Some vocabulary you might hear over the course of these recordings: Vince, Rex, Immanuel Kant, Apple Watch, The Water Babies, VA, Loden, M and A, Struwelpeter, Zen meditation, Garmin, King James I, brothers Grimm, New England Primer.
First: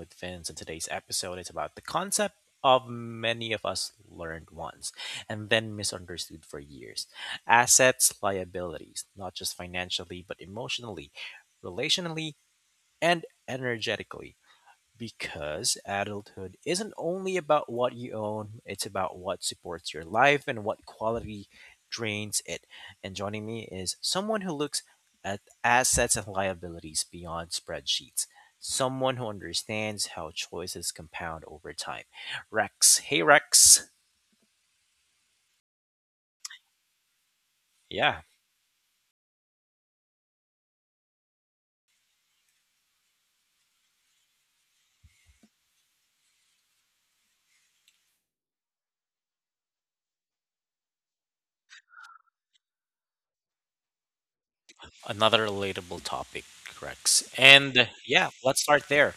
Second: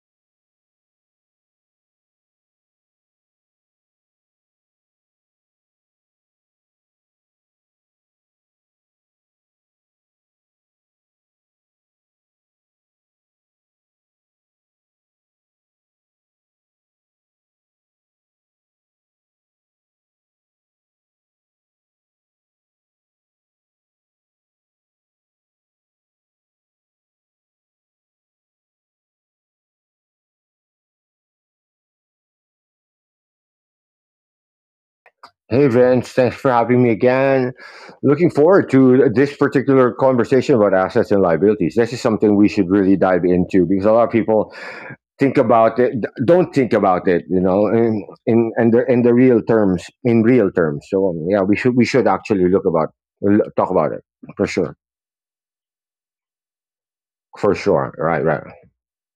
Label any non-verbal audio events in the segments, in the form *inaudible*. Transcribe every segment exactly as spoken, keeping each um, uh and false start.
with Vince. In today's episode it's about the concept of many of us learned once and then misunderstood for years. Assets, liabilities, not just financially, but emotionally, relationally, and energetically. Because adulthood isn't only about what you own, it's about what supports your life and what quality drains it. And joining me is someone who looks at assets and liabilities beyond spreadsheets, someone who understands how choices compound over time. Rex. Hey, Rex. Hey Vince, thanks for having me again. Yeah, Looking forward to this particular conversation about assets and liabilities. This is something we should really dive into because a lot of people think about it, don't think about it, you know, in in, in the in the real terms, in real terms. So um, yeah, we should we should actually look about l- talk about it for sure, another relatable topic, Rex. for And sure. Right, yeah, right. let's start there.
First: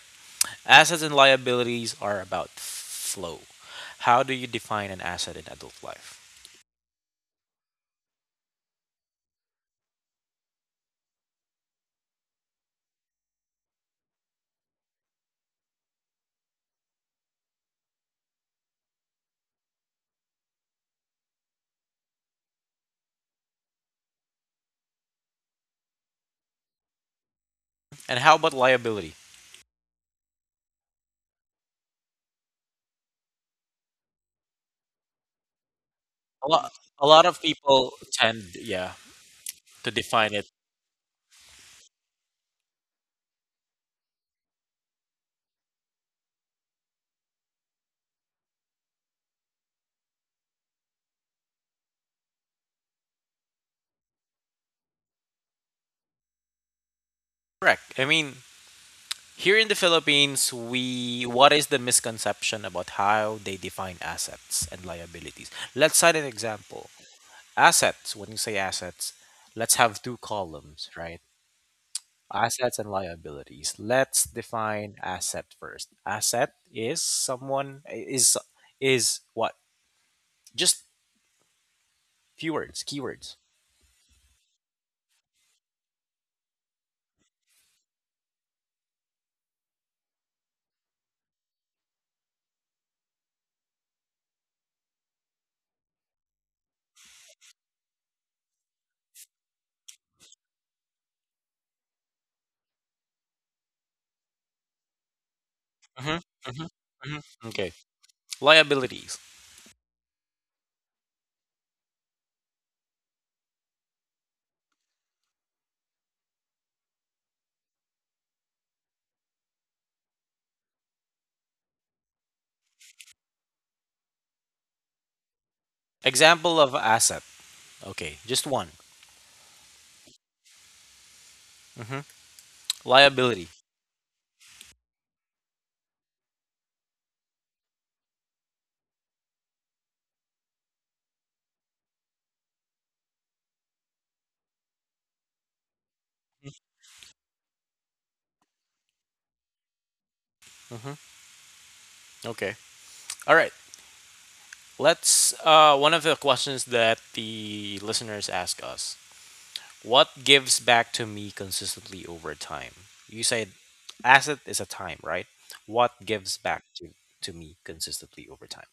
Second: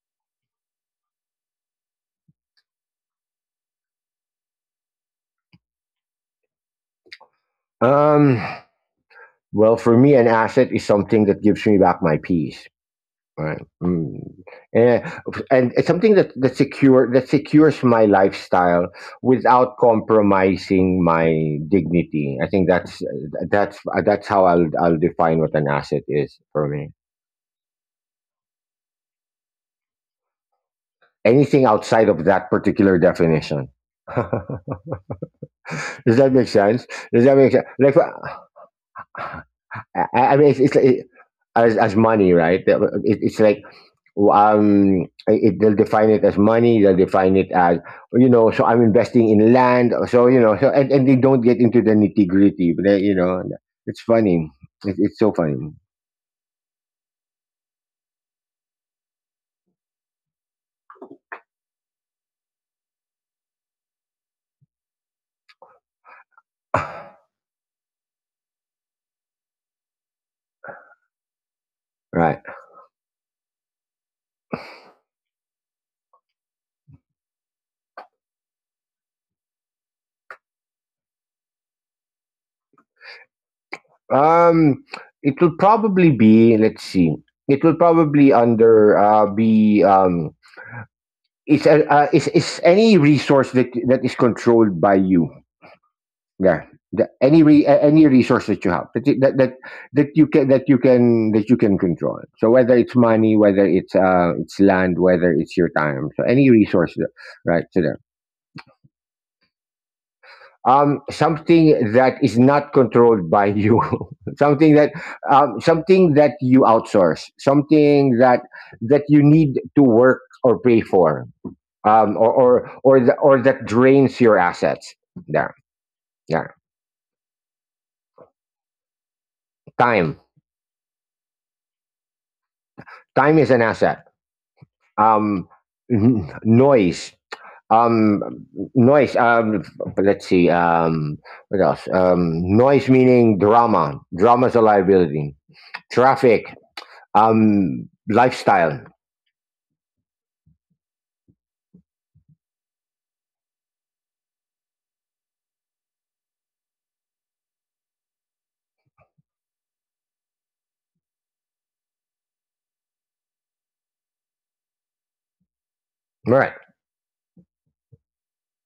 Assets and liabilities are about flow. How do you define an asset in adult life? Um, well, for me, an asset is something that gives me back my peace. Right. Mm. and And it's something that that secure that secures my lifestyle without compromising my dignity. I think that's that's that's how I'll I'll define what an asset is for me. And how about liability? Anything outside of that particular definition. *laughs* Does that A make lot, sense? a lot Does that of make sense? people Like, tend, yeah, to I, define I it. mean, it's, it's like- as as money, right? It, it's like um it, they'll define it as money, they'll define it as, you know, so I'm investing in land, so, you know, so and, and they don't get into the nitty gritty, but they, you know, it's funny, it, it's so funny. Correct. I mean, here in the Philippines, we what is the misconception about how they define assets and liabilities? Let's cite an example. *laughs* Assets. When you say assets, let's have two columns, right? Right. Assets and liabilities. Let's define asset first. Asset is someone is is what? Just few words, keywords. um it will probably be, let's see, it will probably under uh be um it's a, uh, is is any resource that that is controlled by you. Yeah, the, any re, any resource that you have that, you- that that that you can that you can that you can control, so whether it's money, whether it's uh it's land, whether it's your time, Mm-hmm, so any mm-hmm, resource that- mm-hmm. right Okay. to them. Liabilities. Um, something that is not controlled by you. *laughs* Something that, um, something that you outsource, something that that you need to work or pay for, um, or or or, the, or that drains your assets. Yeah. Yeah. Example of asset. Okay, just one. time Hmm. time Liability. is an asset. Um, n- Noise. Um, noise. Um, let's see. Um, what else? Um, noise meaning drama. Drama's a liability. Traffic. Um, lifestyle. Hmm. Okay. All right. Let's. Uh, one of the questions that the listeners ask us: what gives back to me consistently over time? You said asset is a time, right? What gives All right. back to to me consistently over time?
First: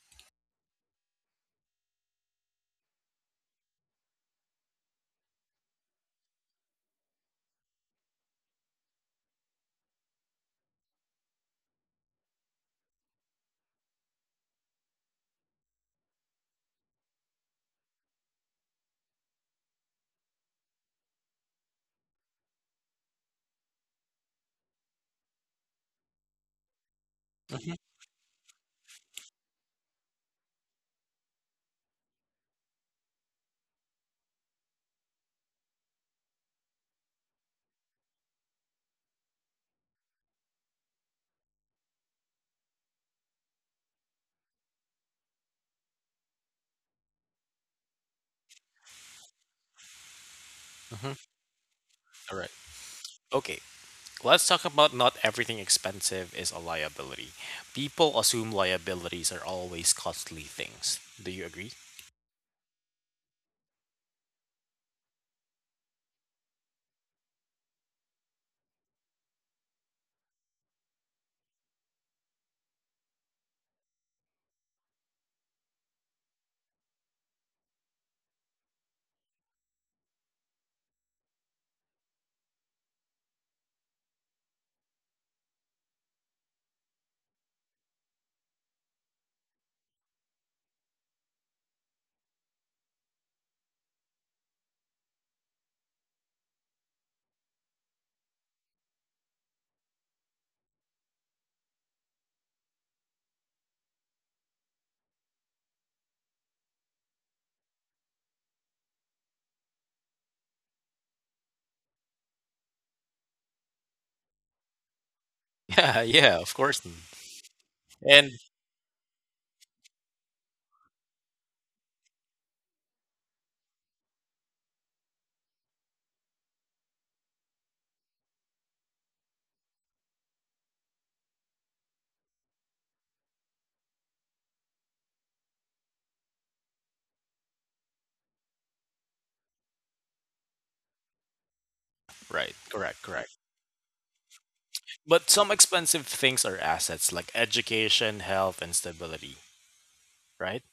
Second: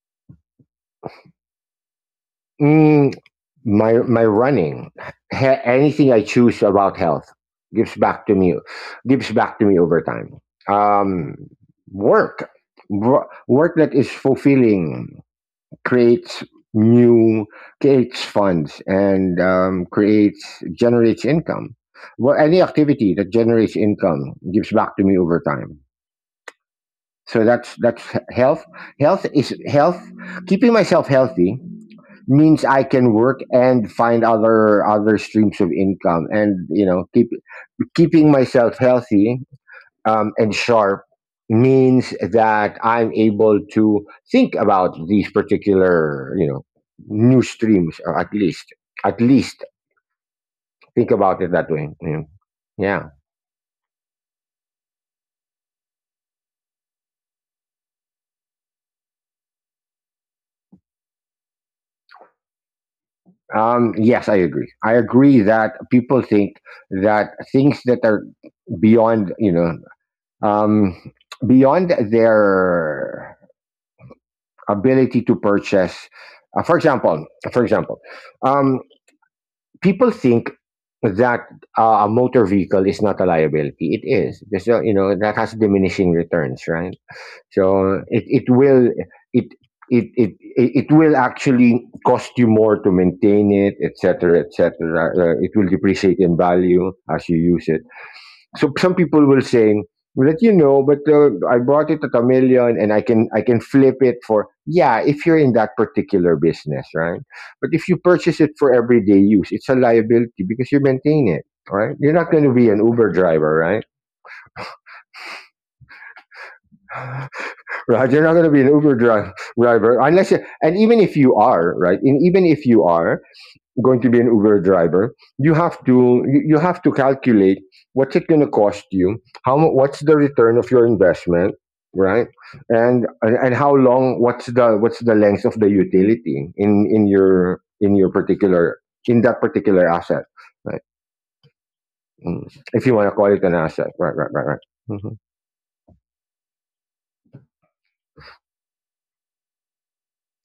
Mm, my my running. Ha- anything I choose about health gives back to me. Gives back to me over time. Um, work. Wo- Work that is fulfilling. creates new Creates funds and um, creates generates income. Well, any activity that generates income gives back to me over time. So that's that's health. Health is health keeping myself healthy means I can work and find other other streams of income, and, you know, keep keeping myself healthy, um, and sharp means that I'm able to think about these particular, you know, new streams, or at least, at least think Mm-hmm. about it that way, you know. All right. Yeah. Okay. Let's talk about not everything expensive is a liability. People assume liabilities are always costly things. Do you agree? *laughs* Um, yes, I agree. I agree that people think that things that are beyond, you know, um, beyond their ability to purchase. Uh, for example, for example, um, people think that uh, a motor vehicle is not a liability. It is. There's no- You know, that has diminishing returns, right? So it, it will it. It, it it it will actually cost you more to maintain it, et cetera, et cetera. Uh, it will depreciate in value as you use it. So some people will saying that, you know, but uh, I bought it at a million and i can I can flip it for, yeah, if you're in that particular business, right? But if you purchase it for everyday use, it's a liability because you maintain it, right? You're not going to be an Uber driver, right? Yeah, yeah, of course. N- *laughs* right, you're And not going to be an uber dri- driver, unless you, and even if you are, right, and even if you are going to be an Uber driver, you have to you you have to calculate what's it going to cost you, how mu- what's the return of your investment, right? And and how long, what's the what's the length of the utility in in your in your particular in that particular asset, right? right, Mm. correct, If you correct. want to call it an asset, right, right, right, right. But Mm-hmm. some expensive things are assets like education, health, and stability, right?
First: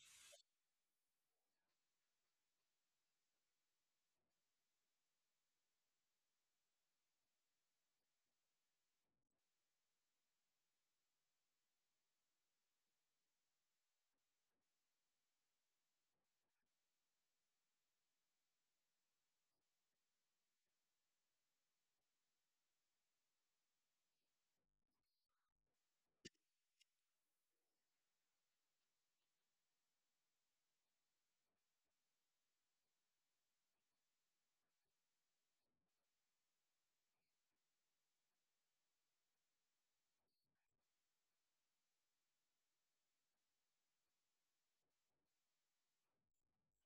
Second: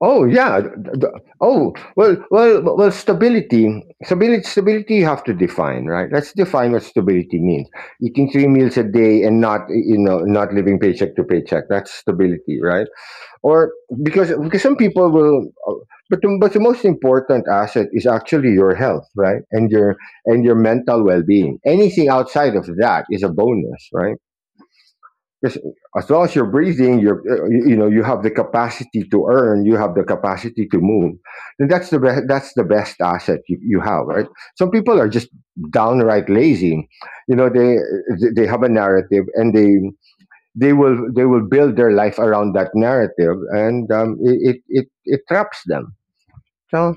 Oh yeah. d- d- Oh well, well, well. Stability, stability, stability. You have to define, right? Let's define what stability means. Eating three meals a day and not, you know, not living paycheck to paycheck. That's stability, right? Or, because because some people will, but the, but the most important asset is actually your health, right? And your, and your mental well being. Anything outside of that is a bonus, right? Because as long as you're breathing, you're uh, you know, you have the capacity to earn, you have the capacity to move, and that's the best. That's the best asset you, you have, right? Some people are just downright lazy. You know, they they have a narrative, and they they will they will build their life around that narrative, and um, it, it it it traps them. So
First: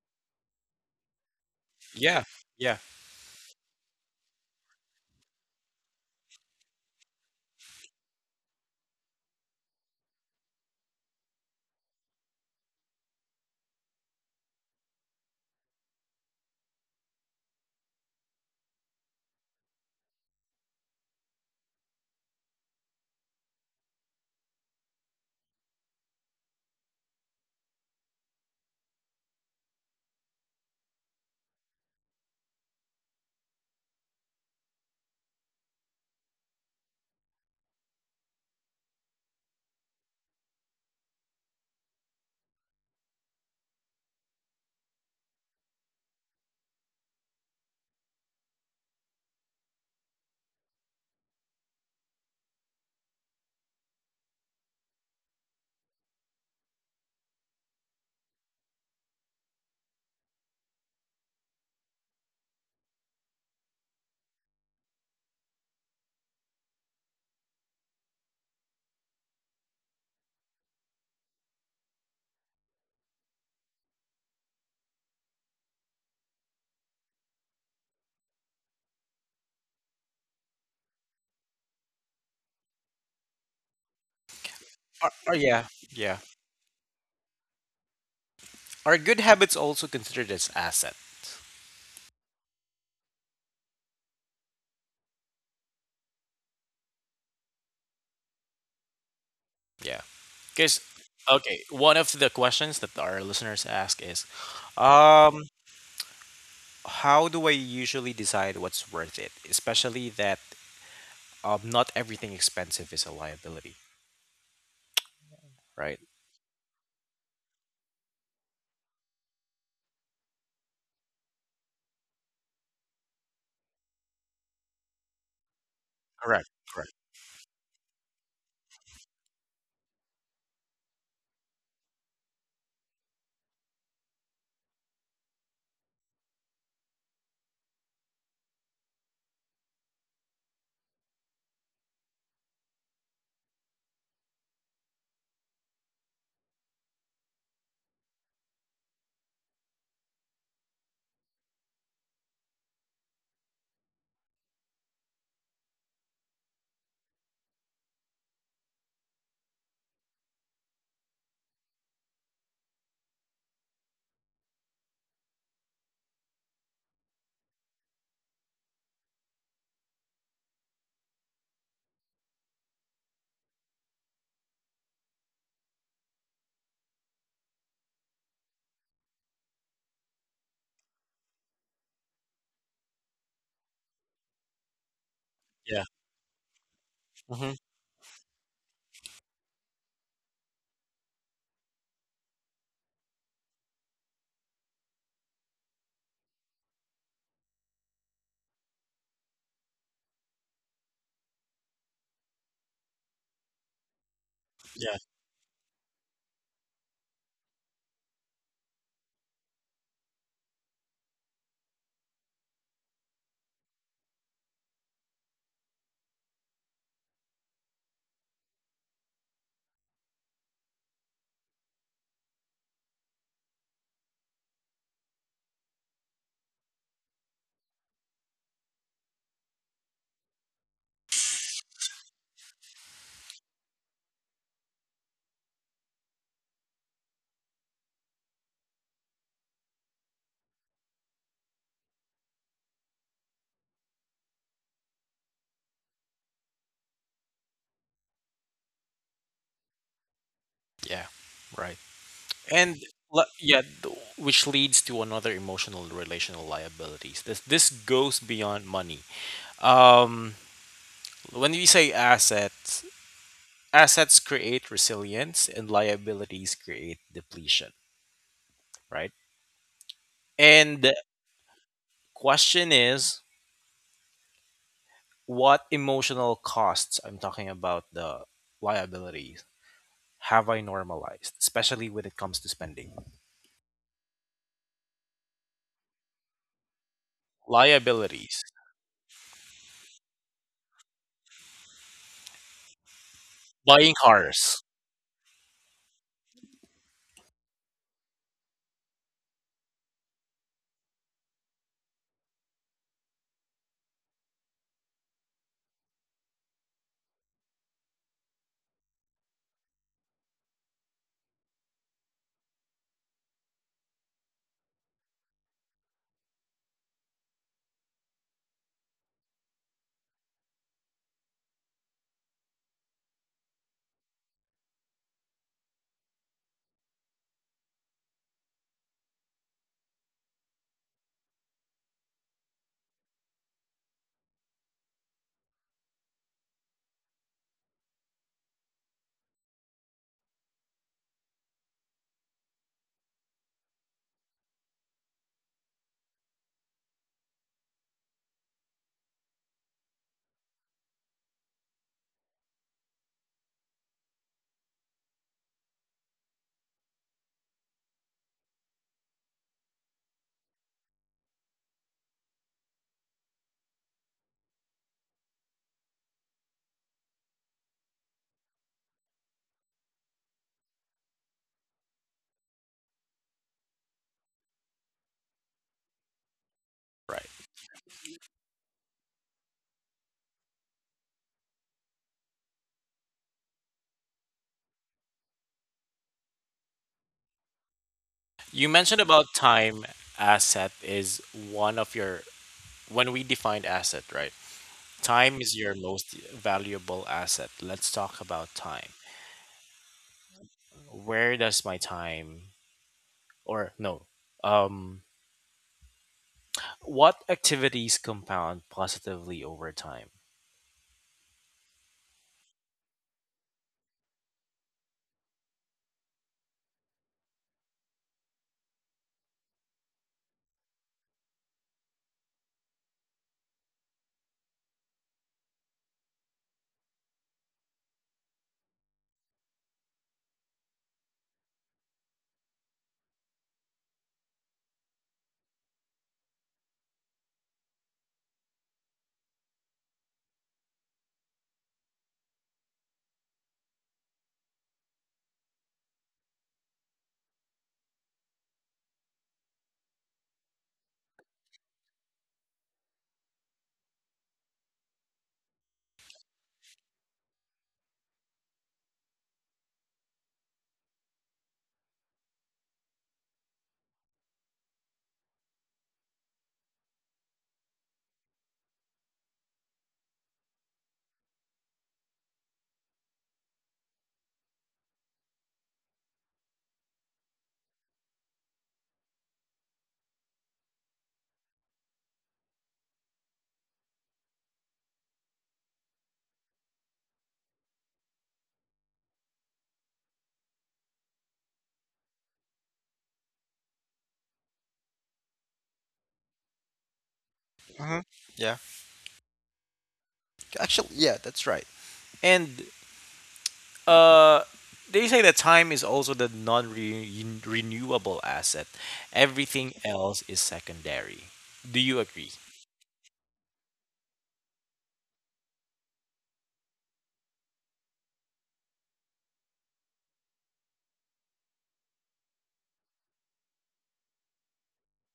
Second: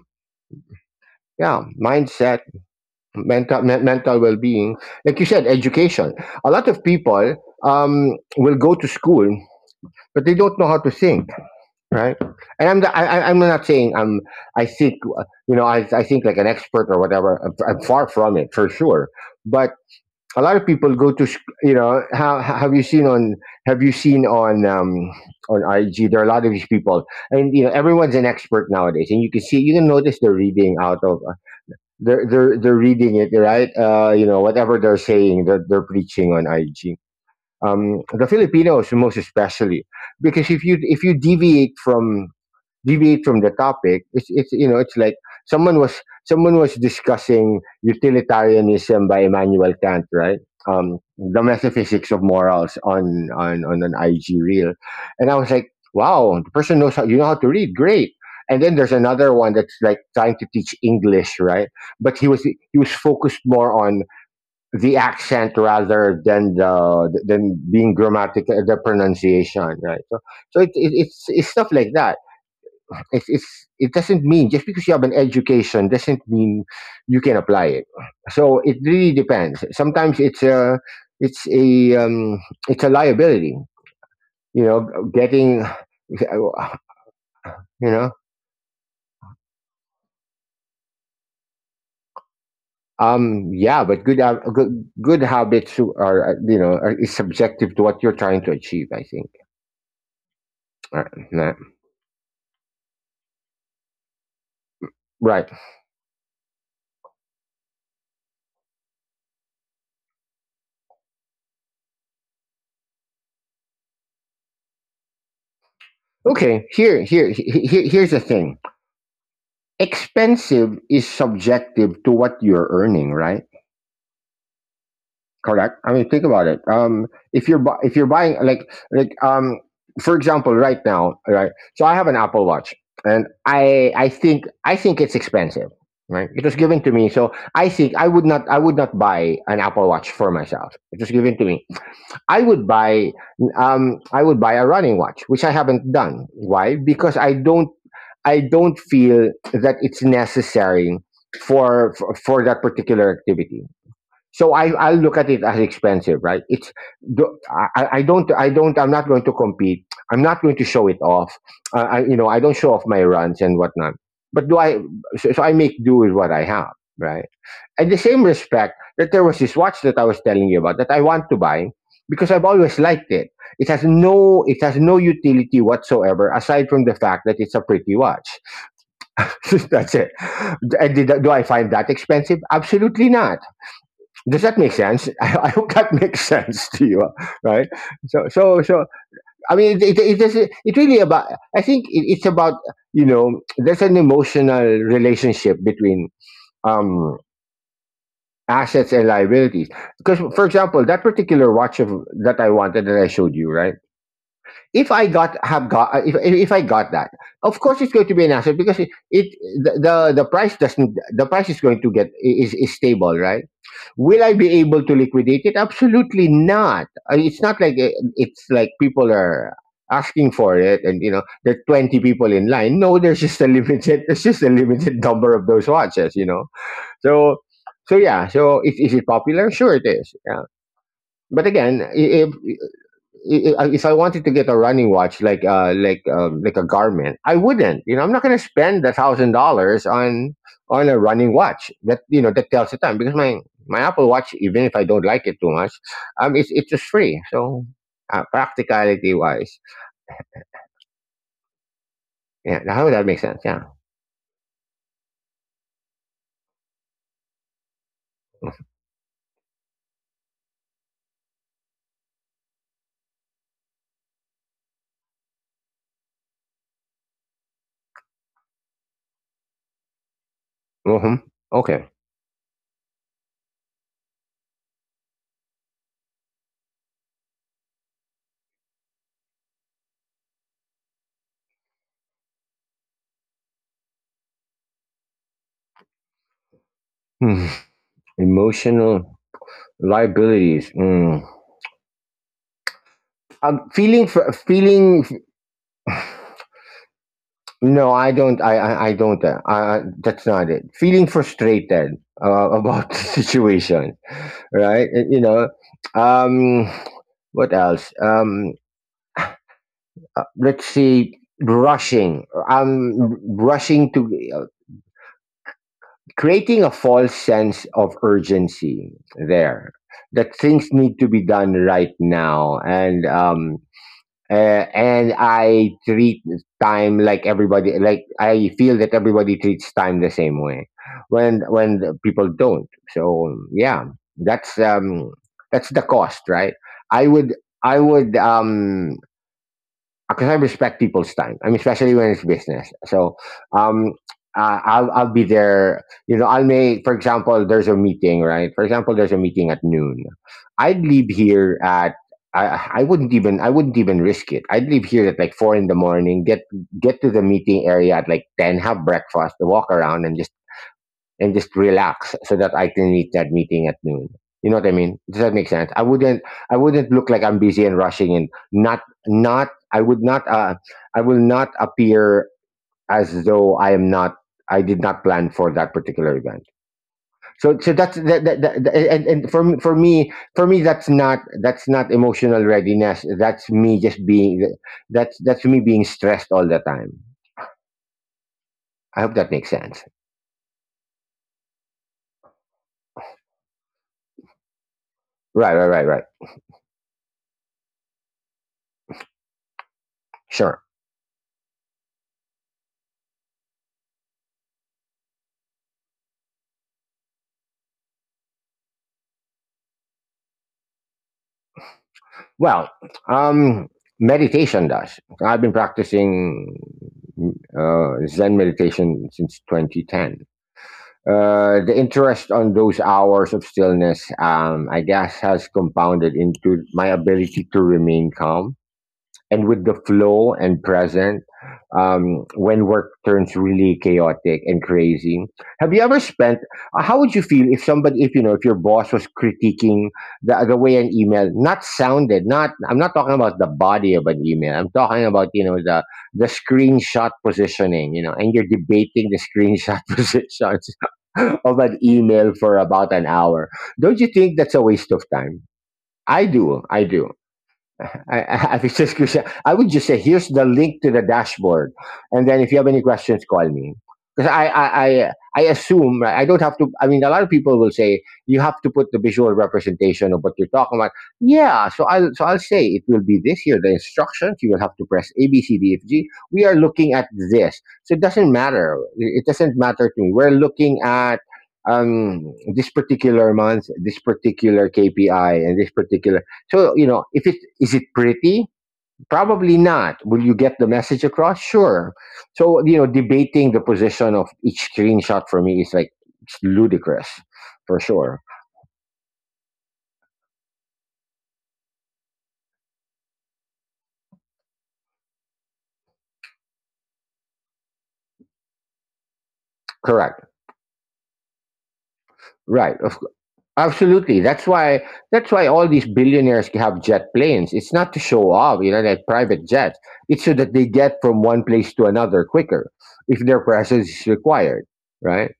yeah, Yeah, mindset, yeah. mental men- mental well being, like you said, education. A lot of people, um, will go to school, but they don't know how to think. Right? And I'm the, I, I- am not saying I'm. I think, uh, you know, I I think like an expert or whatever. I'm, I'm far from it for sure. But a lot of people go to sh- you know, how have you seen on, have you seen on, um, on I G, there are a lot of these people, and, you know, everyone's an expert nowadays, and you can see, you can notice they're reading out of, they're they're they're reading it right, uh you know, whatever they're saying, they're, they're preaching on I G, um, the Filipinos most especially, because if you, if you deviate from deviate from the topic, it's it's you know, it's like someone was, someone was discussing utilitarianism by Immanuel Kant, right, um, the metaphysics of morals on on on an I G reel, and I was like, wow, the person knows how, you know, how to read, great. And then there's another one that's like trying to teach English, right? But he was he was focused more on the accent rather than the than being grammatical, the pronunciation, right? So so it, it, it's it's stuff like that. It's, it's, it doesn't mean, just because you have an education doesn't mean you can apply it. So it really depends. Sometimes it's a it's a um, it's a liability. You know, Are, are, getting yeah, yeah. you know Are good habits also considered as asset? um yeah, but good hab- good good habits are, uh, you know, are, is subjective to what you're trying to achieve. I think. Yeah. Because, Uh, nah. okay, one of the questions that our listeners ask is, Right. um, how do I usually decide what's worth it? Especially that um, not everything expensive is a liability, right? Okay, here here he- he- here's the thing. Expensive is subjective to what you're earning, right? Correct. I mean, think about it. Correct. Um, Correct. if you're bu- if you're buying like, like um, for example, right now, right. So I have an Apple Watch, and I I think I think it's expensive. Right. It was given to me, so I think I would not, I would not buy an Apple Watch for myself. It was given to me. I would buy, um I would buy a running watch, which I haven't done. Why? Because I don't I don't feel that it's necessary for for, for that particular activity. So I I look at it as expensive, right? It's do- I, I don't, I don't I'm not going to compete. I'm not going to show it off. Uh, I, you know, I don't show off my runs and whatnot. But do I? So, so I make do with what I have, right? At the same respect, that there was this watch that I was telling you about that I want to buy because I've always liked it. It has no, it has no utility whatsoever aside from the fact that it's a pretty watch. *laughs* That's it. And did, do I find that expensive? Absolutely not. Does that make sense? *laughs* I, I hope that *laughs* Yeah. makes sense to you, right? Hmm. So, so, so. I mean, it it, it, is, it really about. I think it, it's about, you know, there's an emotional relationship between, um, assets and liabilities. Because, for example, that particular watch of, that I wanted that I showed you, right? If I Yeah. got have got if if I got that, of course it's going to be an asset because it, it, the, the the price doesn't the price is going to get, is is stable, right? Will I be able to liquidate it? Absolutely not. I mean, it's not like, uh, it's like people are asking for it, and, you know, there are twenty people in line. No, there's just a limited, there's just a limited number of those watches, you know. So, so yeah, so is, is it popular? Sure it is. Yeah. But again, if i- if I wanted to get a running watch, like, uh, like um, like a Garmin, I wouldn't. You know, I'm not going to spend a thousand dollars on on a running watch. That you know that tells the time because my my Apple Watch, even if I don't like it too much, um, it's it's just free. So uh, practicality wise, Yeah, right. yeah, how would And that make sense? le- Yeah. yeah, th- which leads to another emotional relational liabilities. This this goes beyond money. Um, when we say assets, assets create resilience, and liabilities create depletion, right? And Hmm. the Okay. question is, what emotional costs I'm talking about the liabilities have I normalized, especially when it comes to spending. Hmm. Liabilities, Emotional liabilities. Mm. Um, feeling buying fr- cars, feeling. No, I don't. I I, I don't. Uh, I, that's not it. Feeling frustrated uh, about *laughs* the situation, right? Uh, You know, um, what else? Um, uh, let's see. Rushing. Um, r- rushing to uh, creating a false sense of urgency. There, that things need to be done right now, and um, uh, and I treat time like everybody. Like I feel that everybody treats time the same way, when when the people don't. So yeah, that's um, that's the cost, right? I would I would um, because I respect people's time. I mean, especially when it's business. So, um, uh, I'll I'll be there. You know, I'll make. For example, there's a meeting, right? For example, there's a meeting at noon. I'd leave here at. I, I wouldn't even I wouldn't even risk it. I'd leave here at like four in the morning, get get to the meeting area at like ten, have breakfast, walk around, and just and just relax so that I can meet that meeting at noon. You know what I mean? Does that make sense? I wouldn't I wouldn't look like I'm busy and rushing and not not I would not uh I will not appear as though I am not I did not plan for that particular event. So right? so that's that, that, that and, and for me- for me for me that's not that's not emotional readiness. That's me just being that's that's me being stressed all the time. You I hope mentioned that makes about sense. time asset is one of your when we defined asset, right? Right, Time right, is right, your right. most valuable asset. Let's talk about time. Sure. Where does my time or no? Um what activities compound positively over time? Well, um, meditation does. I've been practicing uh, Zen meditation since twenty ten. Uh, the interest on those hours of stillness, um, I guess, has compounded into my ability to remain calm and with the flow and present, um, when work turns really chaotic and crazy. Have you ever spent, uh, how would you feel if somebody, if you know, if your boss was critiquing the, the way an email not sounded, not, I'm not talking about the body of an email. I'm talking about, you know, the the screenshot positioning, you know, and you're debating the screenshot *laughs* positions of an email for about an hour. Don't you think that's a waste of time? I do i do *laughs* I, I, I was just gonna say- I would just say, here's the link to the dashboard, and then if you have any questions, call me. Because I, I, I, I assume, right? I don't have to. I mean, a lot of people will say you have to put the visual representation of what you're talking about. Yeah, so I'll, so I'll say it will be this here. The instructions, you will have to press A, B, C, D, F, G. We are looking at this, so it doesn't matter. It doesn't matter to me. We're looking at um this particular month, this particular kpi, and this particular. So you know, if it is it pretty? Probably not. Will you get the message across? Sure. So you know, debating the position of each screenshot for me is like, it's ludicrous, for sure. Hmm. Yeah, actually, yeah, that's right. And uh, they say that time is also the non-renewable asset. Everything Correct. else is secondary. Do you agree? Right. Of, cou- absolutely. That's why. That's why all these billionaires have jet planes. It's not to show off, you know, like private jets. It's so that they get from one place to another quicker if their presence is required. Right.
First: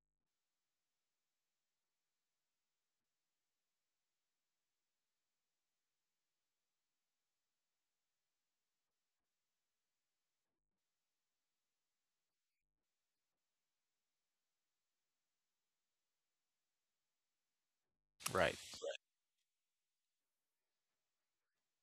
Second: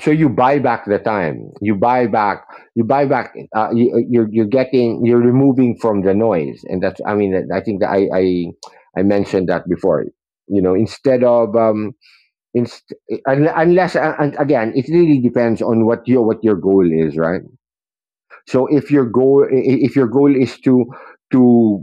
So you buy back the time. You buy back you buy back uh, you, uh, you're you're getting, you're removing from the noise. And that's, I mean, I think that i i, I mentioned that before, you know, instead of, um inst- un- unless, uh, and again, it really depends on what your what your goal is, right? Right. So if your goal, if your goal is to, to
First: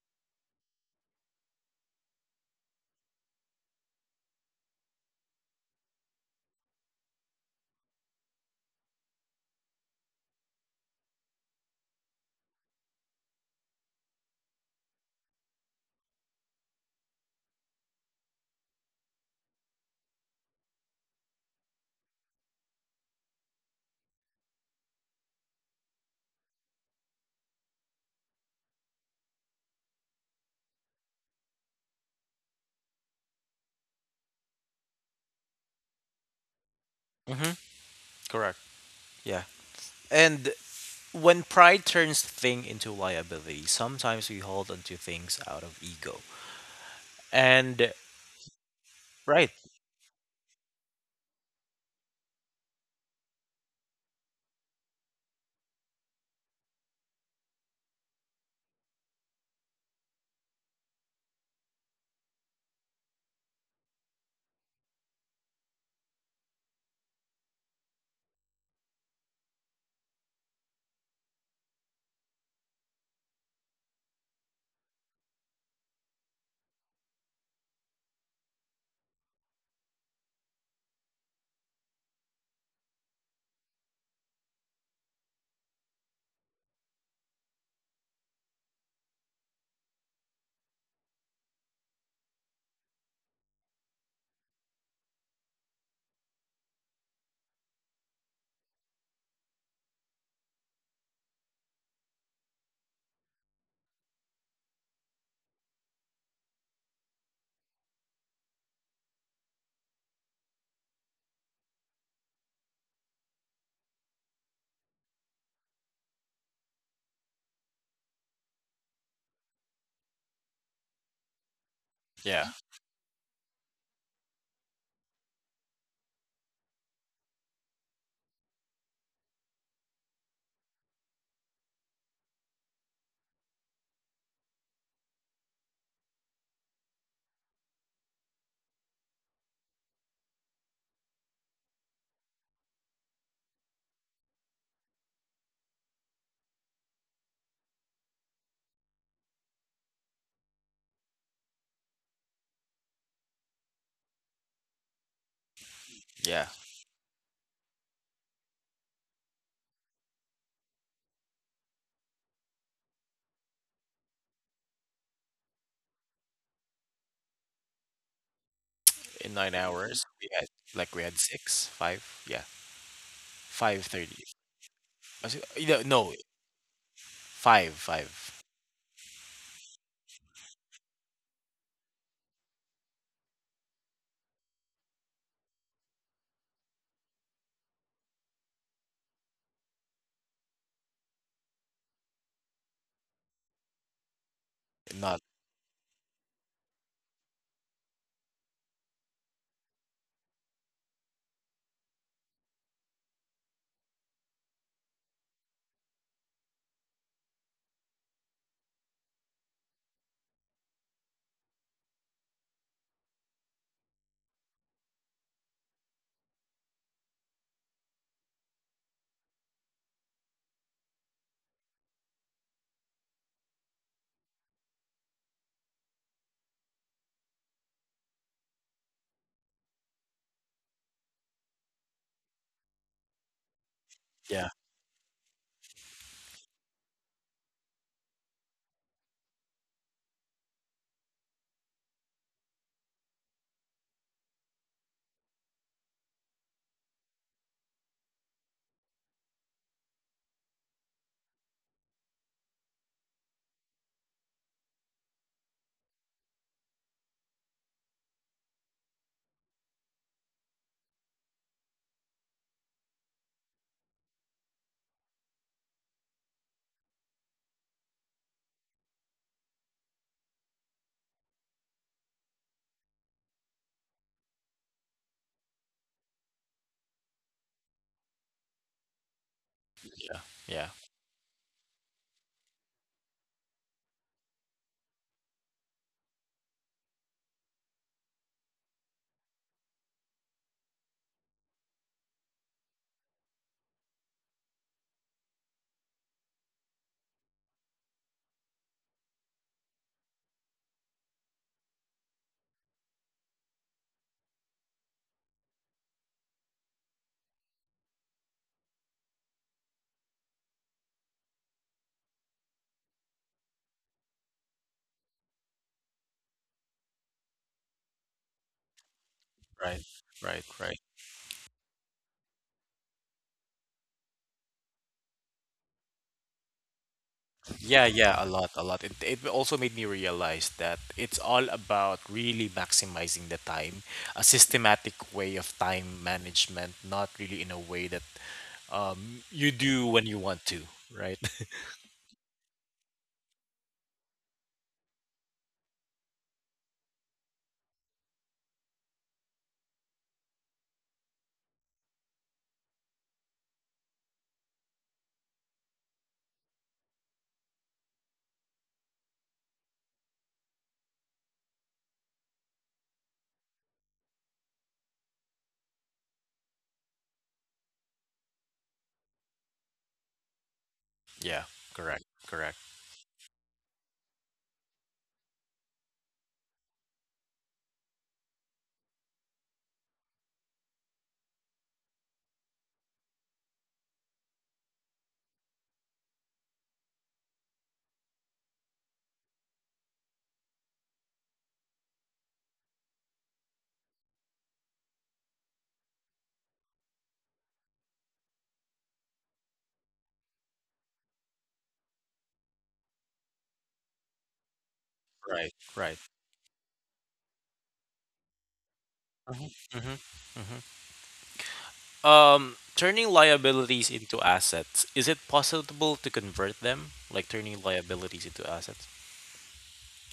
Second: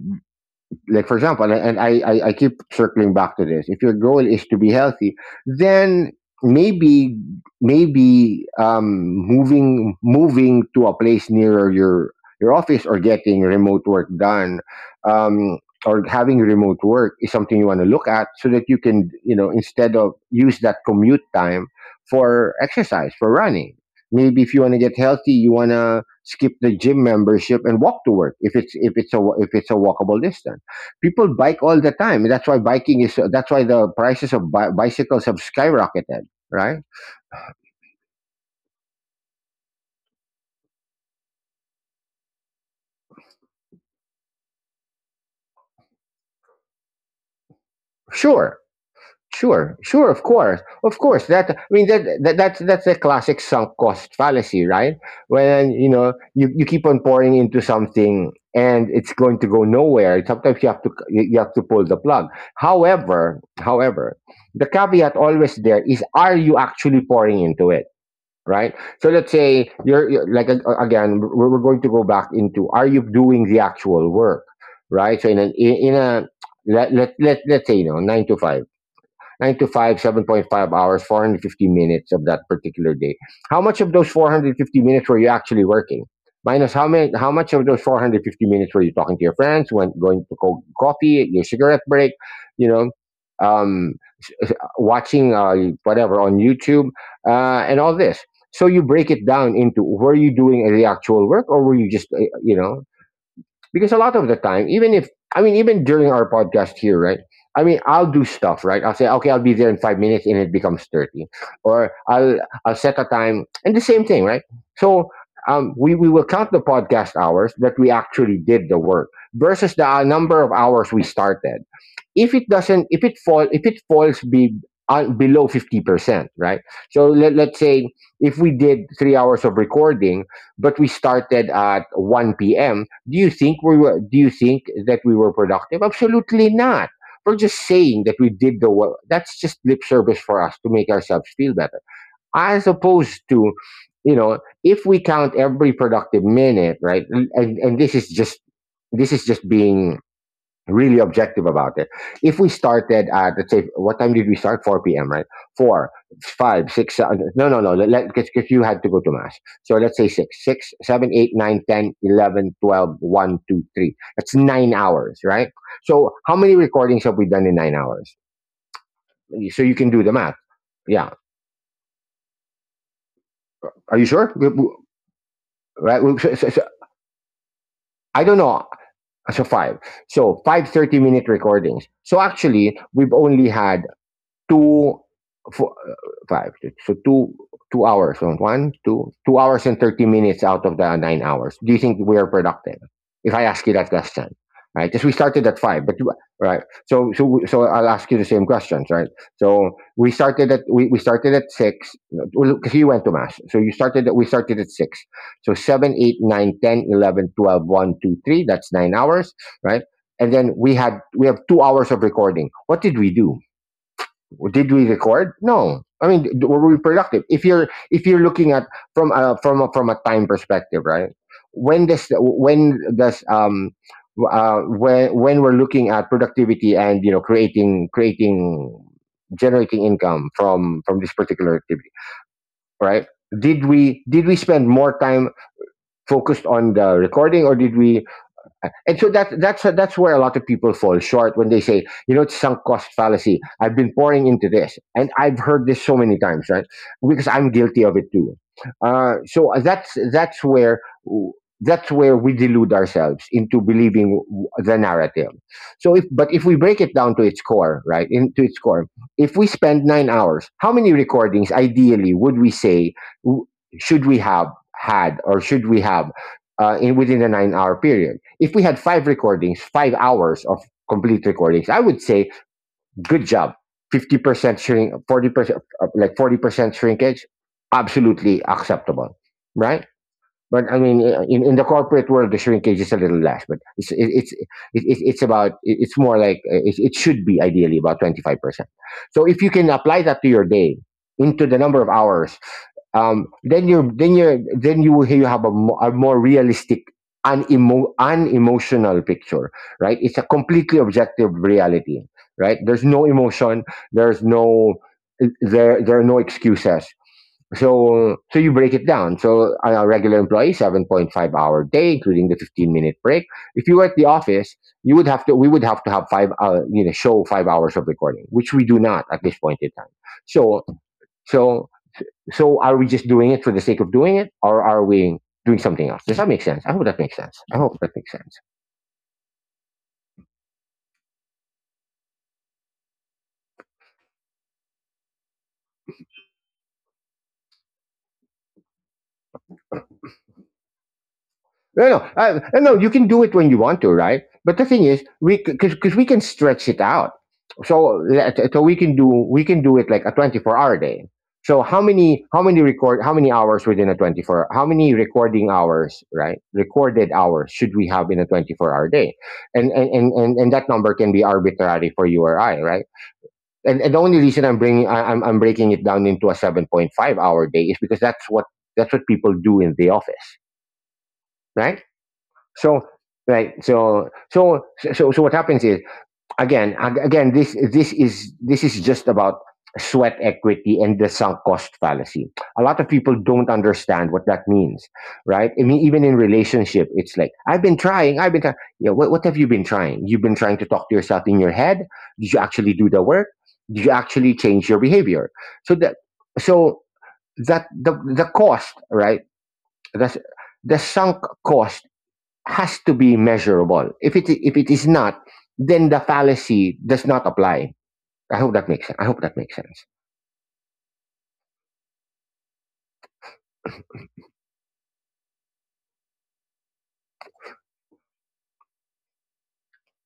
like for example, and I, I, I keep circling back to this. If your goal is to be healthy, then maybe, maybe um, moving moving to a place nearer your your office, or getting remote work done, um, or having remote work is something you want to look at so that you can, you know, instead of use that commute time for exercise, for running. Maybe if you want to get healthy, you want to skip the gym membership and walk to work if it's, if it's a if it's a walkable distance. People bike all the time. That's why biking is. That's why the prices of bi- bicycles have skyrocketed. Right? Mm-hmm. Correct. Yeah. And when pride turns thing into liability, sometimes we hold onto things out of ego. And Sure, right. sure, sure. Of course, of course. That I mean that, that that's that's a classic sunk cost fallacy, right? When you know, you, you keep on pouring into something and it's going to go nowhere. Sometimes you have to, you you have to pull the plug. However, however, the caveat always there is: are you actually pouring into it? Right? So let's say you're, you're- like uh, again, we're, we're going to go back into: are you doing the actual work, right? So in an in a let let let let's say, you know, nine to five, nine to five, seven point five hours, four hundred fifty minutes of that particular day. How much of those four hundred fifty minutes were you actually working? Minus how many, how much of those four hundred fifty minutes were you talking to your friends, went going to co- coffee, your cigarette break, you know, um, watching uh, whatever on YouTube, uh, and all this. So you break it down into, were you doing the actual work, or were you just, uh, you know because a lot of the time, even if, I mean, even during our podcast here, right? I mean, I'll do stuff, right? I'll say, okay, I'll be there in five minutes, and it becomes thirty, or I'll I'll set a time, and the same thing, right? So um, we we will count the podcast hours that we actually did the work versus the uh, number of hours we started. If Yeah. it doesn't, if it fall if it falls be-, uh, below fifty percent, right? So let, let's say, if we did three hours of recording, but we started at one p.m., do you think we were, do you think that we were productive? Absolutely not. We're just saying that we did the work. That's just lip service for us to make ourselves feel better, as opposed to, you know, if we count every productive minute, right? and, and this is just this is just being really objective about it. If we started at, let's say, what time did we start? Four p.m., right? Four, Yeah. five, six, seven. No, no, no. Let, because you had to go to mass. So let's say six, six, seven, eight, nine, ten, eleven, twelve, one, two, three. That's nine hours, right? So how many recordings have we done in nine hours? In nine So you can hours, do the we math. had like we Yeah. had six, five. Yeah. Five Are you thirty. sure? No, Right. no, so- so- so- five, I don't five. know. So five. So five minute recordings. So actually, we've only had two, four, uh, five, six. So two, two hours on one, two, two hours and thirty minutes out of the nine hours. Do you think we are productive, if I ask you that question, right? Because we Not. started at five, but right. So so so I'll ask you the same questions, right? So we started at, we, we started at six, because you went to mass, so you started at, we started at six. So seven, eight, nine, ten, eleven, twelve, one, two, three. That's nine hours, right? And then we had, we have two hours of recording. What did we do? Did we record? No, I mean, d- were we productive if you're, if you're looking at from a from a from a time perspective, right? When does, when does, um uh when when we're looking at productivity, and you know, creating, creating generating income from from this particular activity, right? Did we, did we Yeah. spend more time focused on the recording, or did we? And so that, that's that's where a lot of people fall short when they say, you know, it's sunk cost fallacy. I've been pouring into this, and I've heard this so many times, right? Because I'm guilty of it too. Uh, so that's, that's where that's where we delude ourselves into believing the narrative. So if, but if we break it down to its core, right, into its core, if we spend nine hours, how many recordings ideally would we say should we have had, or should we have, uh, in within a nine hour period? If we had five recordings, five hours of complete recordings, I would say good job. fifty percent shrink, forty percent, uh, like forty percent shrinkage, absolutely acceptable, right? Yeah. Yeah. But I mean, uh, in, in the corporate world, the shrinkage is a little less, but it's it, it's it, it, it's about it's more like uh, it, it should be ideally about twenty five percent. So if you can apply that to your day, into the number of hours, um, then you then you then you will you have a, mo- a more realistic unemo- unemotional picture, right? It's a completely objective reality, right? There's no emotion. There's no— there there are no excuses. So so you break it down. So on a regular employee seven point five hour day, including the fifteen minute break, if you were at the office, you would have to we would have to have five uh, you know, show five hours of recording, which we do not at this point in Right, time. right, so right. so so are we just doing it for the sake of doing it, or are we doing something else? Does that make sense? I hope that makes sense. I Yeah, hope that yeah, makes a sense. lot, a lot. It, it also made me realize that it's all about really maximizing the time, a systematic way of time management, not really in a way that um you do when you want to, right? *laughs* No, no, uh, no. You can do it when you want to, right? But the thing is, we because because we can stretch it out. So so we can do we can do it like a twenty four hour day. So how many how many record how many hours within a twenty four how many recording hours, right, recorded hours, should we have in a twenty four hour day, and, and and and that number can be arbitrary for you or I, right? And, and the only reason I'm bringing I, I'm I'm breaking it down into a seven point five hour day is because that's what— that's what people do in the office, Yeah, right? correct, correct. So, right so so so so what happens is, again, again this this is this is just about sweat equity and the sunk cost fallacy. A lot of people don't understand what that means, right? I mean, even in relationship, it's like, i've been trying i've been trying Yeah, what, what have you been trying? You've been trying to talk to yourself in your head. Did you actually do the work? Did you actually change your behavior, so that— so that the— the cost, right? That's the sunk cost has to be measurable. If it— if it is not, Right, then right. the fallacy does not apply. I hope that makes sense. I hope that makes Hmm. sense. Hmm. Hmm. Um, turning liabilities into assets, is it possible to convert them? Like turning liabilities into assets?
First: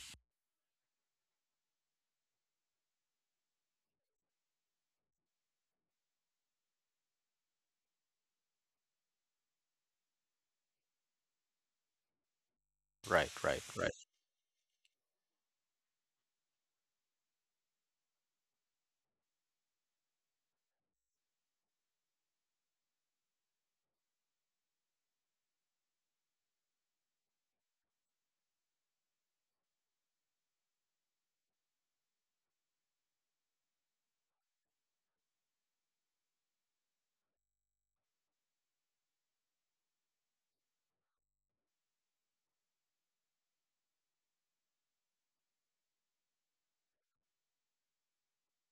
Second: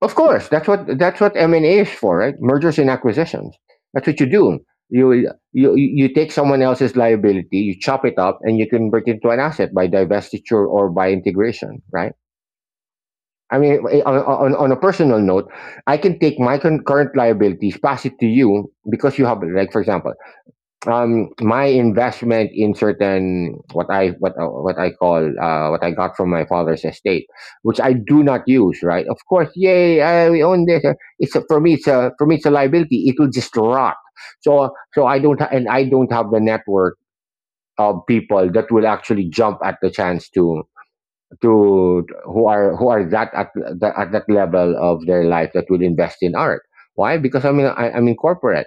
Of course, that's what that's what M and A is for, right? Mergers and acquisitions. That's what you do. You you you take someone else's liability, you chop it up, and you convert it to an asset by divestiture or by integration, right? Right, right, I mean, right, on, on, on a personal note, I can take my current liabilities, pass it to you because you have, like, for example, um my investment in certain— what i what uh, what I call uh what I got from my father's estate, which I do not use, right? Of course. Yay, I, we own this, uh, it's a— for me it's a— for me it's a liability, it will just rot. So so I don't ha- and I don't have the network of people that will actually jump at the chance to— to who are who are that at, that at that level of their life that will invest in art. Why? Because i'm in I, I'm in corporate,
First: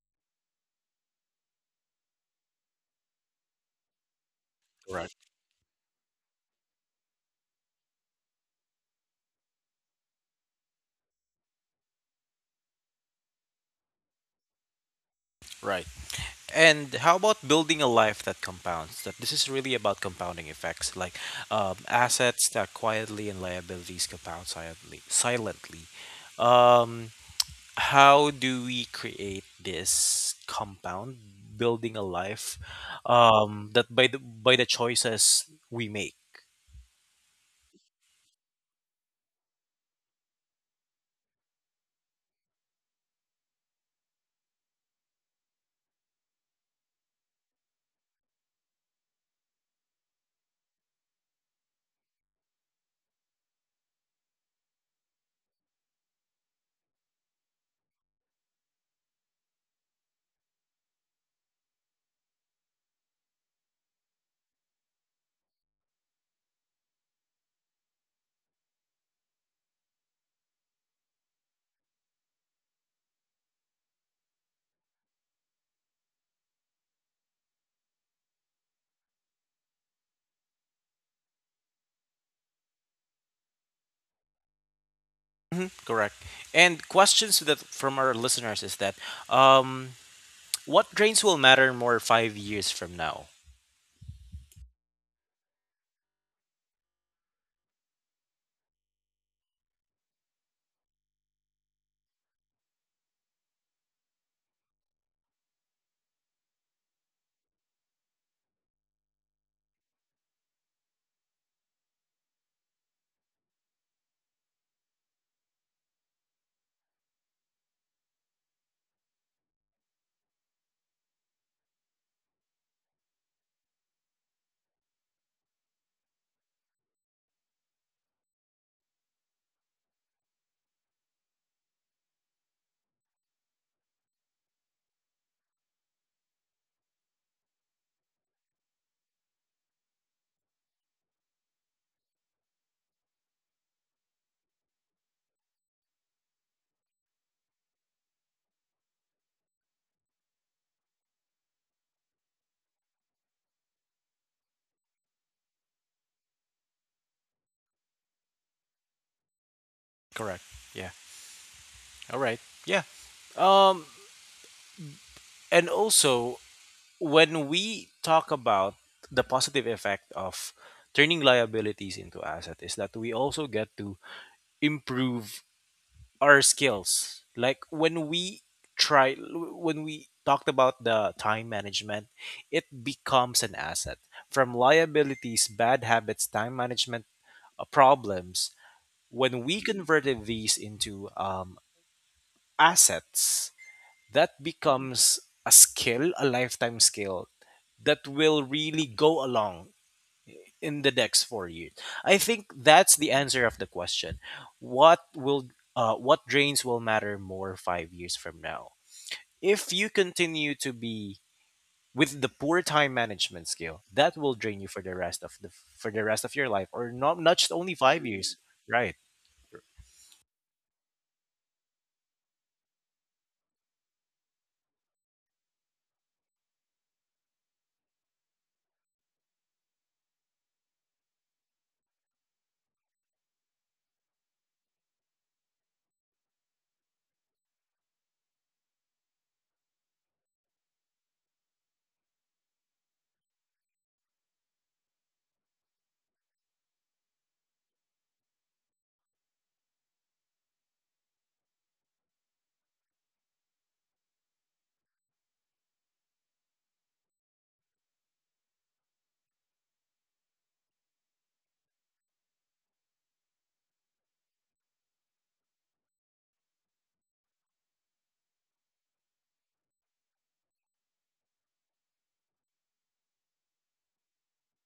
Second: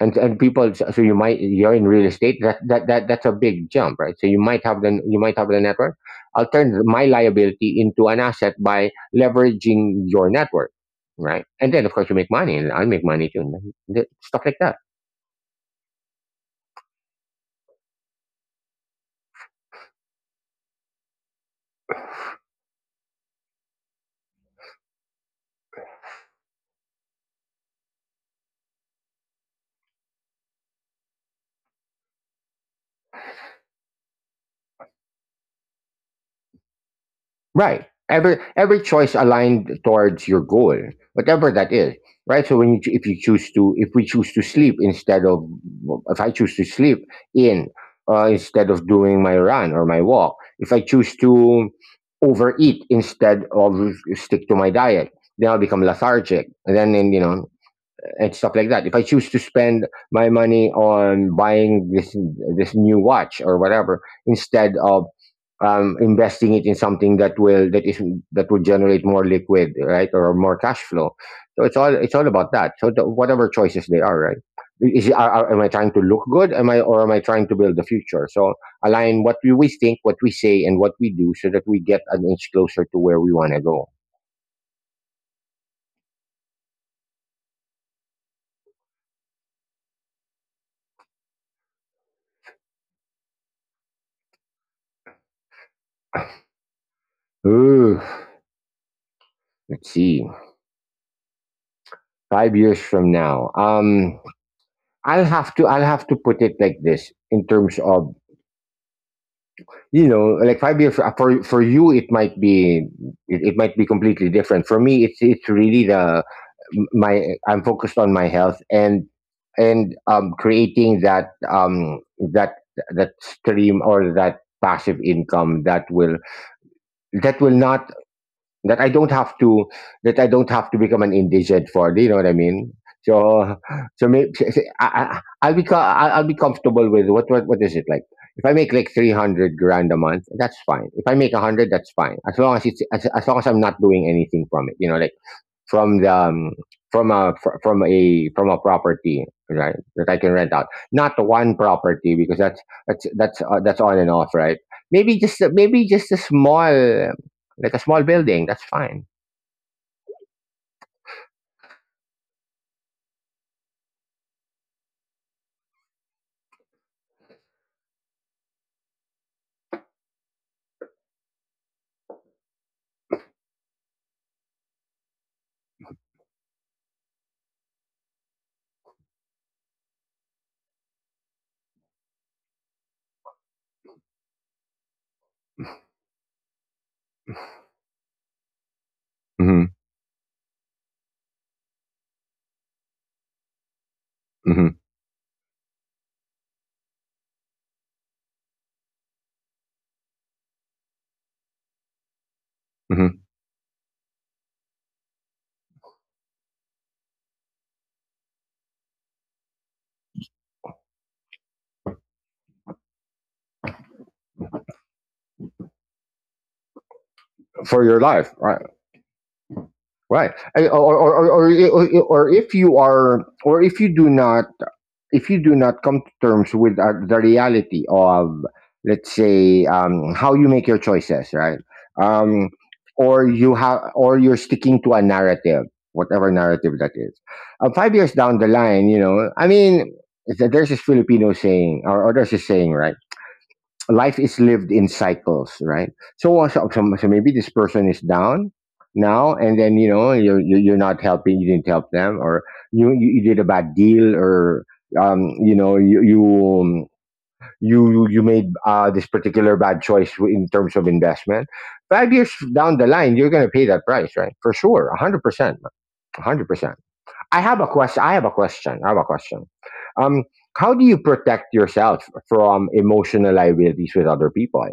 and— and people, so so you might— you're in real estate, that that, that that's a big jump, right? So you might have the— right, you might have the network. I'll turn my liability into an asset by leveraging your network, right? And then of course you make money and I'll make money too, and stuff like that. right. And how about building a life that compounds? That this is really about compounding effects, like um, assets that quietly and liabilities compound silently. Silently, um, how do we create this compound, building a life um, that by the by the choices we make? Right, Every every choice aligned towards your goal, whatever that is. Right. So when you ch- if you choose to— if we choose to sleep instead of— if I choose to sleep in, uh, instead of doing my run or my walk, if I choose to overeat instead of stick to my diet, then I'll become lethargic. And then— then, you know, and stuff like that. If I choose to spend my money on buying this— this new watch or whatever instead of, um, investing it in something that will— that is— that will generate more liquid, right, or more cash flow. So it's all— it's all about that. So the— whatever choices they are, right. Is are— are— am I trying to look good? Am I— or am I trying to build the future? So align what we— we think, what we say, and what we do, so that we get an inch closer to where we want to go. Mhm, correct. And questions that from our listeners is that um, what drains will matter more five years from now? Ooh, let's see. Five years from now, um, I'll have to I'll have to put it like this in terms of, you know, like five years, uh, for— for you it might be— it, it might be completely different. For me, it's— it's really the— my— I'm focused on my health and— and um creating that, um that— that stream or that passive income that will— that will not— that I don't have to— that I don't have to become an indigent for. Do you know what I mean? So so maybe I I I'll be co- I'll I'll be comfortable with— what— what— what is it like? If I make like three hundred grand a month, that's fine. If I make a hundred, that's fine. As long as it's— as, as long as I'm not doing anything from it, you know, like from the, um, from a fr- from a— from a property, right, that I can rent out, not the one property, because that's— that's— that's uh, that's on and off, right? Maybe just a- maybe just a small— like a small building, that's fine. Correct. Yeah. All right. Yeah. Um, And also, when we talk about the positive effect of turning liabilities into asset is that we also get to improve our skills. Like when we try when we talked about the time management, it becomes an asset. From liabilities, bad habits, time management uh, problems, when Hmm. we converted these into um, assets, that Hmm. becomes a skill, a lifetime skill that will really go along in the next four years. I think that's the Hmm. answer of the question. What will uh, what drains will matter more five years from now? If you continue to be with the poor time management skill, that will drain you for the rest of the for the rest of your life, or not not just only For your five life, years. right? Right. Right. And— Or, or, or, or, or if you are, or if you do not— if you do not come to terms with uh, the reality of, let's say, um, how you make your choices, right? Um, or you have, or you're sticking to a narrative, whatever narrative that is. Uh, five years down the line, you know, I mean, th- there's this Filipino saying, or— or there's a saying, right? Life is lived in cycles, right? So, uh, so, so so maybe this person is down now, and then, you know, you're you're you're not helping, you didn't help them, or you you, you did a bad deal, or, um, you know, you you um, you you made uh, this particular bad choice in terms of investment. Five years down the line, you're going to pay that price, right? For sure, hundred percent, hundred percent. I have a question. I have a question. I have a question. Um, how do you protect yourself from emotional liabilities with other people?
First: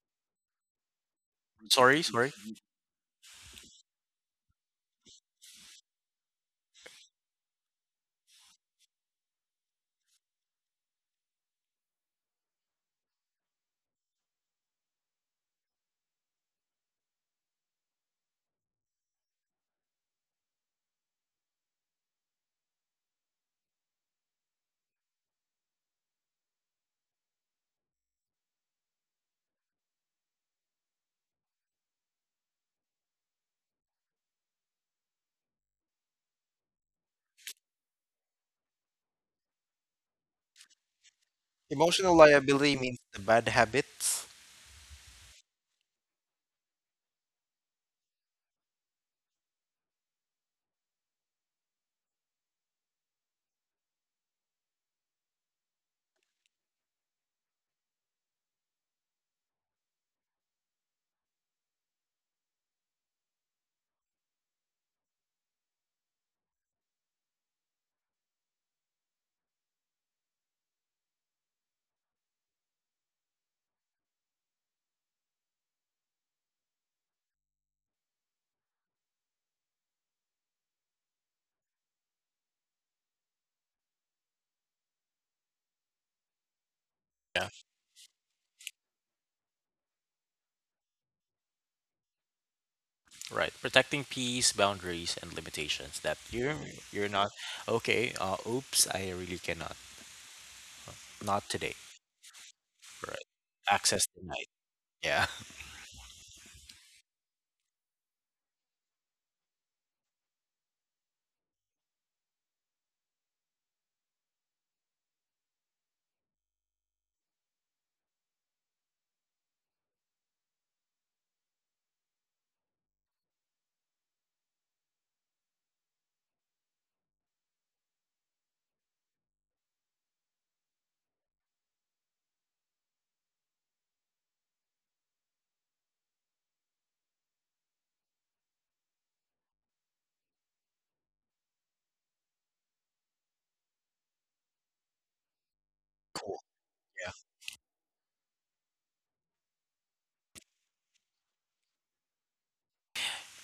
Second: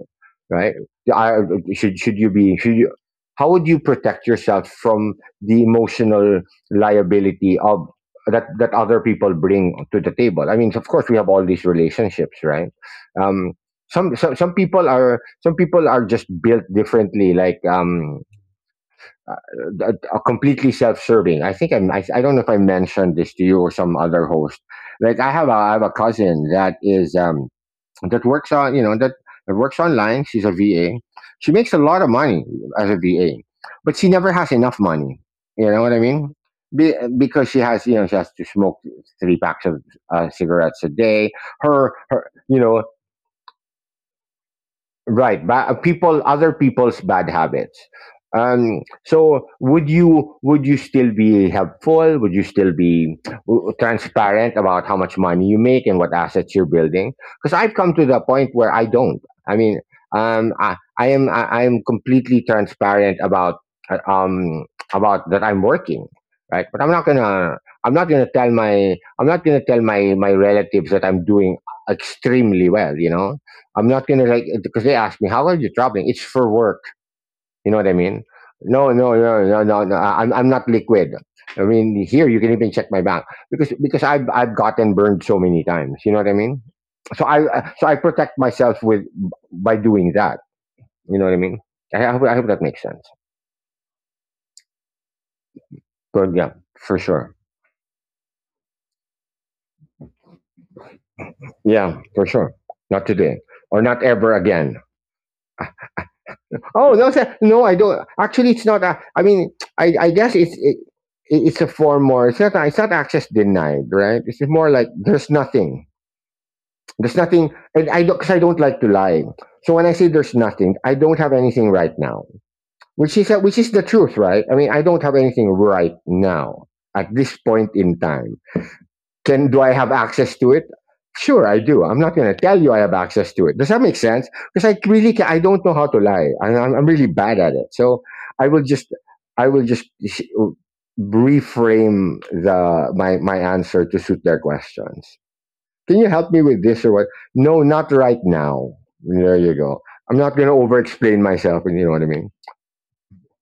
Right? I— should Sorry, should you sorry. be should you— how would you protect yourself from the emotional liability of— that— that other people bring to the table? I mean, of course, we have all these relationships, right? Um, some some some people are— some people are just built differently. Like, um, uh, uh, completely self-serving. I think I'm— I, I don't know if I mentioned this to you or some other host. Like, I have a— I have a cousin that is, um, that works on, you know, that— that works online. She's a V A. She makes a lot of money as a V A, but she never has enough money. You know what I mean? Be, because she has, you know, she has to smoke three packs of uh, cigarettes a day. Her— Emotional her, you liability know— means the bad habits. Right, ba- people, other people's bad habits. Um, so would you— would you still be helpful? Would you still be w- transparent about how much money you make and what assets you're building? Because I've come to the point where I don't. I mean, um, I, I am— I, I am completely transparent about uh, um about that I'm working, right? But I'm not gonna— I'm not gonna tell my— I'm not gonna tell my— my relatives that I'm doing extremely well, you know. I'm not gonna, like, because they asked me, how are you traveling? It's for work. You know what I mean? No, no, no, no, no, no. I'm— I'm not liquid. I mean, here you can even check my bank, because because I've— I've gotten burned so many times. You know what I mean? So I— uh, so I protect myself with— by doing that. You know what I mean? I hope— I hope that makes sense. Right, protecting peace, boundaries, and limitations that But yeah, you're for you're not sure. okay. Uh, oops, I really cannot. Not today. Yeah, for sure. Not Right, today, or not access ever denied. again. Yeah, Oh no, sir. No, I don't. Actually, it's not. A, I mean, I, I guess it's— it, it— it's a form more. It's not— it's not access denied, right? It's more like there's nothing. There's nothing, and I don't— because I don't like to lie. So when I say there's nothing, I don't have anything right now, which is— which is the truth, right? I mean, I don't have anything right now at this point in time. Can— do I have access to it? Sure, I do. I'm not going to tell you I have access to it. Does that make sense? Because I really ca I don't know how to lie. I'm, I'm really bad at it. So I will just— I will just reframe the— my my answer to suit their questions. Can you *laughs* help cool. me with this or what? Yeah, No, not right now. There you go. I'm not going to over explain myself. You know what I mean?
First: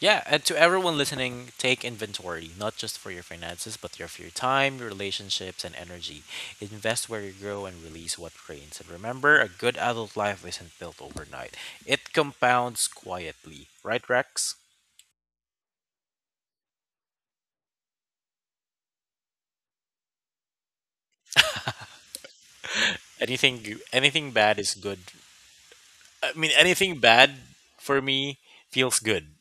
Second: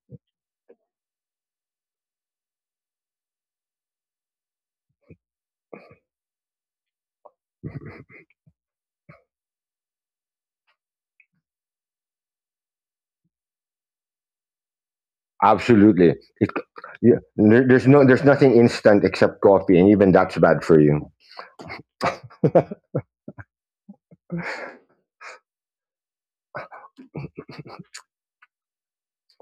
yeah. And to everyone listening, take inventory not just for your finances, but your for your time, your relationships, and energy. Invest where you grow and release what drains. And remember, a good adult life isn't built overnight. It compounds quietly. Right, Rex? Absolutely. Yeah, there— there's no— there's nothing instant except coffee, and even that's bad for you. Anything anything bad is good, I mean, anything bad for me feels good.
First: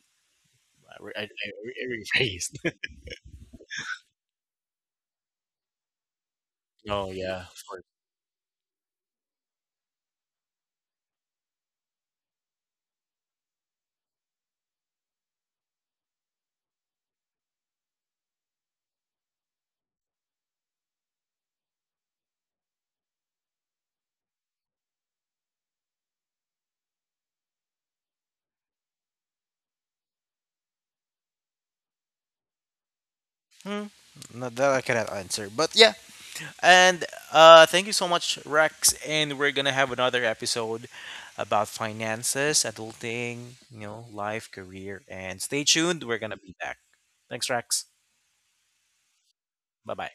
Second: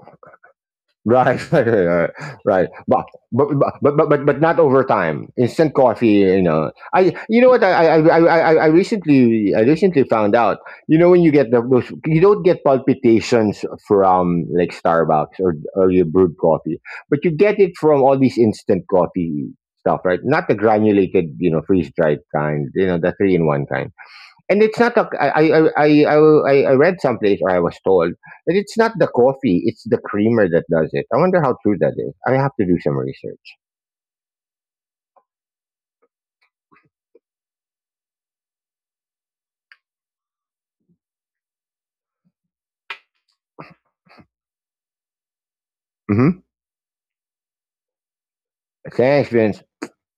I, re- I, I Right, *laughs* right, re- right, I right. rephrased. *laughs* But, but but but but but not over time. Instant coffee, you know. Oh I— you yeah. know what— for- I I I I, I I recently I recently found out. You know when you get the those, you don't get palpitations from like Starbucks or— or your brewed coffee, but you get it from all these instant coffee stuff, right? Not the granulated, you know, freeze dried kind. You know, the three in one kind. And it's not a— I, I, I, I, I I read someplace or I was told that it's not the coffee, it's the creamer that does it. I wonder how true that is. I have to do some research. Hmm. Not that I cannot answer, but yeah. And uh, thank you so much, Rex. And we're gonna have another episode about finances, adulting, you know, life, career, and stay tuned. We're gonna Hmm. be back. Thanks, Rex. Thanks, Vince. Bye bye.